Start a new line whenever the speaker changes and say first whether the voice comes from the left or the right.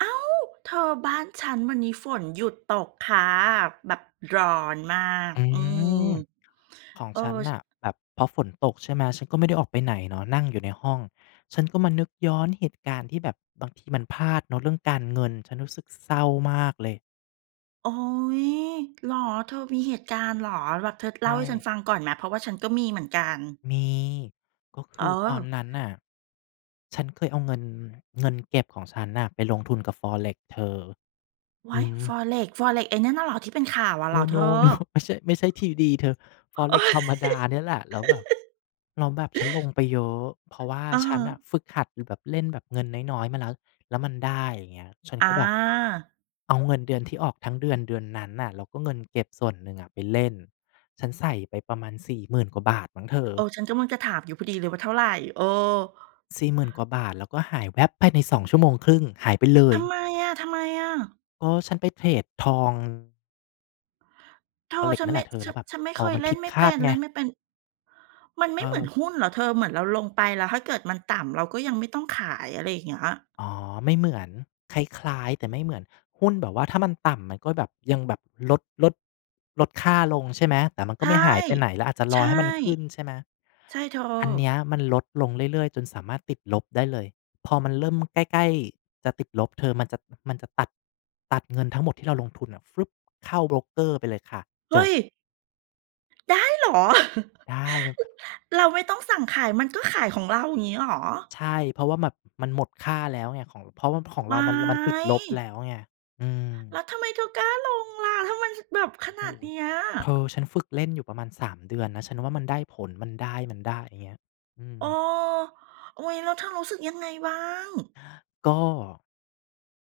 right: อ้าว เธอบ้านฉันวันนี้ฝนหยุดตกคะ แบบร้อนมาก
left: อื
right: อืม
left: ม ของ
right: เออ
left: ฉันน
right: ช
left: ่ะแบบพอฝนตก ใช่ไหม ฉันก็ไม่ได้ออกไปไหนเนาะ นั่งอยู่ในห้อง ฉันก็มานึกย้อนเหตุการณ์ ที่แบบบางทีมันพลาดเนาะเรื่องการเงิน ฉันรู้สึกเศร้ามากเลย
right: โอ๊ย เหรอ? เธอมีเหตุการณ์เหรอ? แบบเธอ
left: ใ
right: เ
left: ช
right: ล่าให้ฉัน
left: ่
right: ฟังก่อนไหม? เพราะว่าฉันก็มีเหมือนกัน
left: มี ก็ค
right: เ
left: ือตอน
right: ออ
left: นั้นน่ะ ฉันเคยเอาเงิน เงินเก็บของฉันน่ะ ไปลงทุนกับ Forex เธอ
right: ว
left: อื
right: ๊าย
left: ม
right: Forex Forex ไอ้นั่นน่ะเหรอ ที่เป็นข่าวอะเห
left: โ
right: รอเธ
left: น
right: อ?
left: ๆ โน ไม่ใช่ ไม่ใช่ 3D เธอ
right: โอ๊
left: Forex
right: ย
left: ธรรมดาเนี่ยแหละ แล้วแบบ แล้วแบบฉันลงไปเยอะ เพราะว่า
right: อะ
left: ฉ
right: ฮ
left: ันน่ะ
right: ะ
left: ฝึกหัดอยู่แบบ เล่นแบบ เงินน้อย ๆ มาแล้ว แล้วมันได้อย่างนี้ ฉันก็แบบ
right: อา
left: เอาเงินเดือนที่ออกทั้งเดือน เดือนนั้นน่ะ แล้วก็เงินเก็บส่วนหนึ่งอะไปเล่น ฉันใส่ไปประมาณ 40,000 กว่าบาทมั้งเธอ
right: เออ ฉันกำลังจะถามอยู่พอดีเลยว่าเท่าไร? เออ
left: 40,000 กว่าบาท แล้วก็หายแว๊บภายใน 2.5 ชั่วโมง หายไปเล
right: ท
left: ย
right: ำไมอะ ทำไมอะ?
left: เออ ฉันไปเทรดทอง
right: เธอ
left: Forex
right: ฉัน
left: นั่
right: ไ
left: น
right: ม
left: แห
right: ่
left: ละเธอ
right: ฉ
left: แ
right: ั
left: ล้
right: น
left: วแบบ
right: ฉันไม่เ
left: อ๋
right: ค
left: อ
right: ย
left: มัน
right: เล
left: ผ
right: ่
left: ิ
right: น
left: ด
right: ไม่
left: ค
right: เป
left: า
right: ็
left: ด
right: น
left: ไ
right: เล
left: ง
right: ่นไม่เป็น มันไม
left: เ
right: ่เหมือน
left: ออ
right: หุ้นเหรอเธอ เหมือนเราลงไป แล้วถ้าเกิดมันต่ำ เราก็ยังไม่ต้องขาย อะไรอย่างเงี้ย?
left: อ๋อ ไม่เหมือน คล้าย ๆ แต่ไม่เหมือน หุ้นแบบว่าถ้ามันต่ำมันก็แบบยังแบบ ลด ลด ลดค่าลง ใช่ไหม? แต่มัน
right: ใ
left: ก
right: ช
left: ็ไ
right: ่
left: ม่หายไปไหน แล้วอาจจะ
right: ใ
left: ร
right: ช
left: อ
right: ่
left: ให้มันขึ้น ใช่ไหม?
right: ใช่เธอ
left: อันเนี้ยมันลดลงเรื่อย ๆ จนสามารถติดลบได้เลย พอมันเริ่มใกล้ ๆ จะติดลบเธอ มันจะ มันจะตัด ตัดเงินทั้งหมดที่เราลงทุนน่ะ ฟรึ๊บ เข้าโบรกเกอร์ไปเลยค่ะ
right: เฮ
left: จ
right: ้
left: บ
right: ย ได้เหรอ?
left: ได้ แบบ
right: เราไม่ต้องสั่งขาย มันก็ขายของเรา งี้ เหรอ?
left: ใช่ เพราะว่าแบบมันหมดค่าแล้วไง ของ เพราะว่าของ
right: ว
left: เรา
right: ๊า
left: มัน มันติดลบแ
right: ย
left: ล้วไง อืม
right: แล้วทำไมเธอกล้าลงล่ะ ถ้ามันแบบขน
left: โอ
right: า
left: ้
right: ด
left: โฮ
right: เนี้ย?
left: เธอ ฉันฝึกเล่นอยู่ประมาณ 3 เดือนนะ ฉันว่ามันได้ผล มันได้ มันได้ อย่างเงี้ย อื
right: เออ
left: ม
right: โอ๊ย แล้วเธอรู้สึกยังไงบ้าง?
left: ก็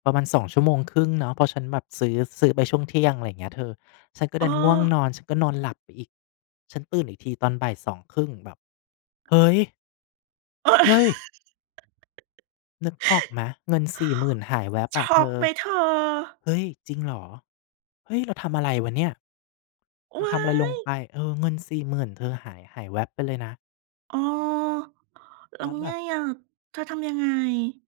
left: ประมาณ 2.5 ชั่วโมง เนาะ เพราะฉันแบบ ซื้อ ซื้อไปช่วงเที่ยง อะไรอย่างเงี้ยเธอ ฉันก็
right: เ
left: ด
right: อ
left: ันง่วง
right: อ
left: นอน ก็นอนหลับไปอีก ฉันตื่นอีกทีตอน 14:30 แบบ เฮ้ย เฮ้ย นึกออกไหม เงิน 40,000 หายแว้บ
right: ช
left: อะเ
right: ็
left: ธ
right: อก
left: อ
right: ไหมเธอ?
left: เฮ้ย จริงเหรอ? เฮ้ย เราทำอะไรวะเนี่ย เร
right: ว
left: าท
right: ้า
left: ำอะไรลง
right: ย
left: ไป เออ เงิน 40,000 เธอ หาย หายแว้บไปเลยนะ
right: เออ แล้
left: แล
right: ว
left: ้วแบ
right: ไง
left: บ
right: อะ เธอทำยังไง?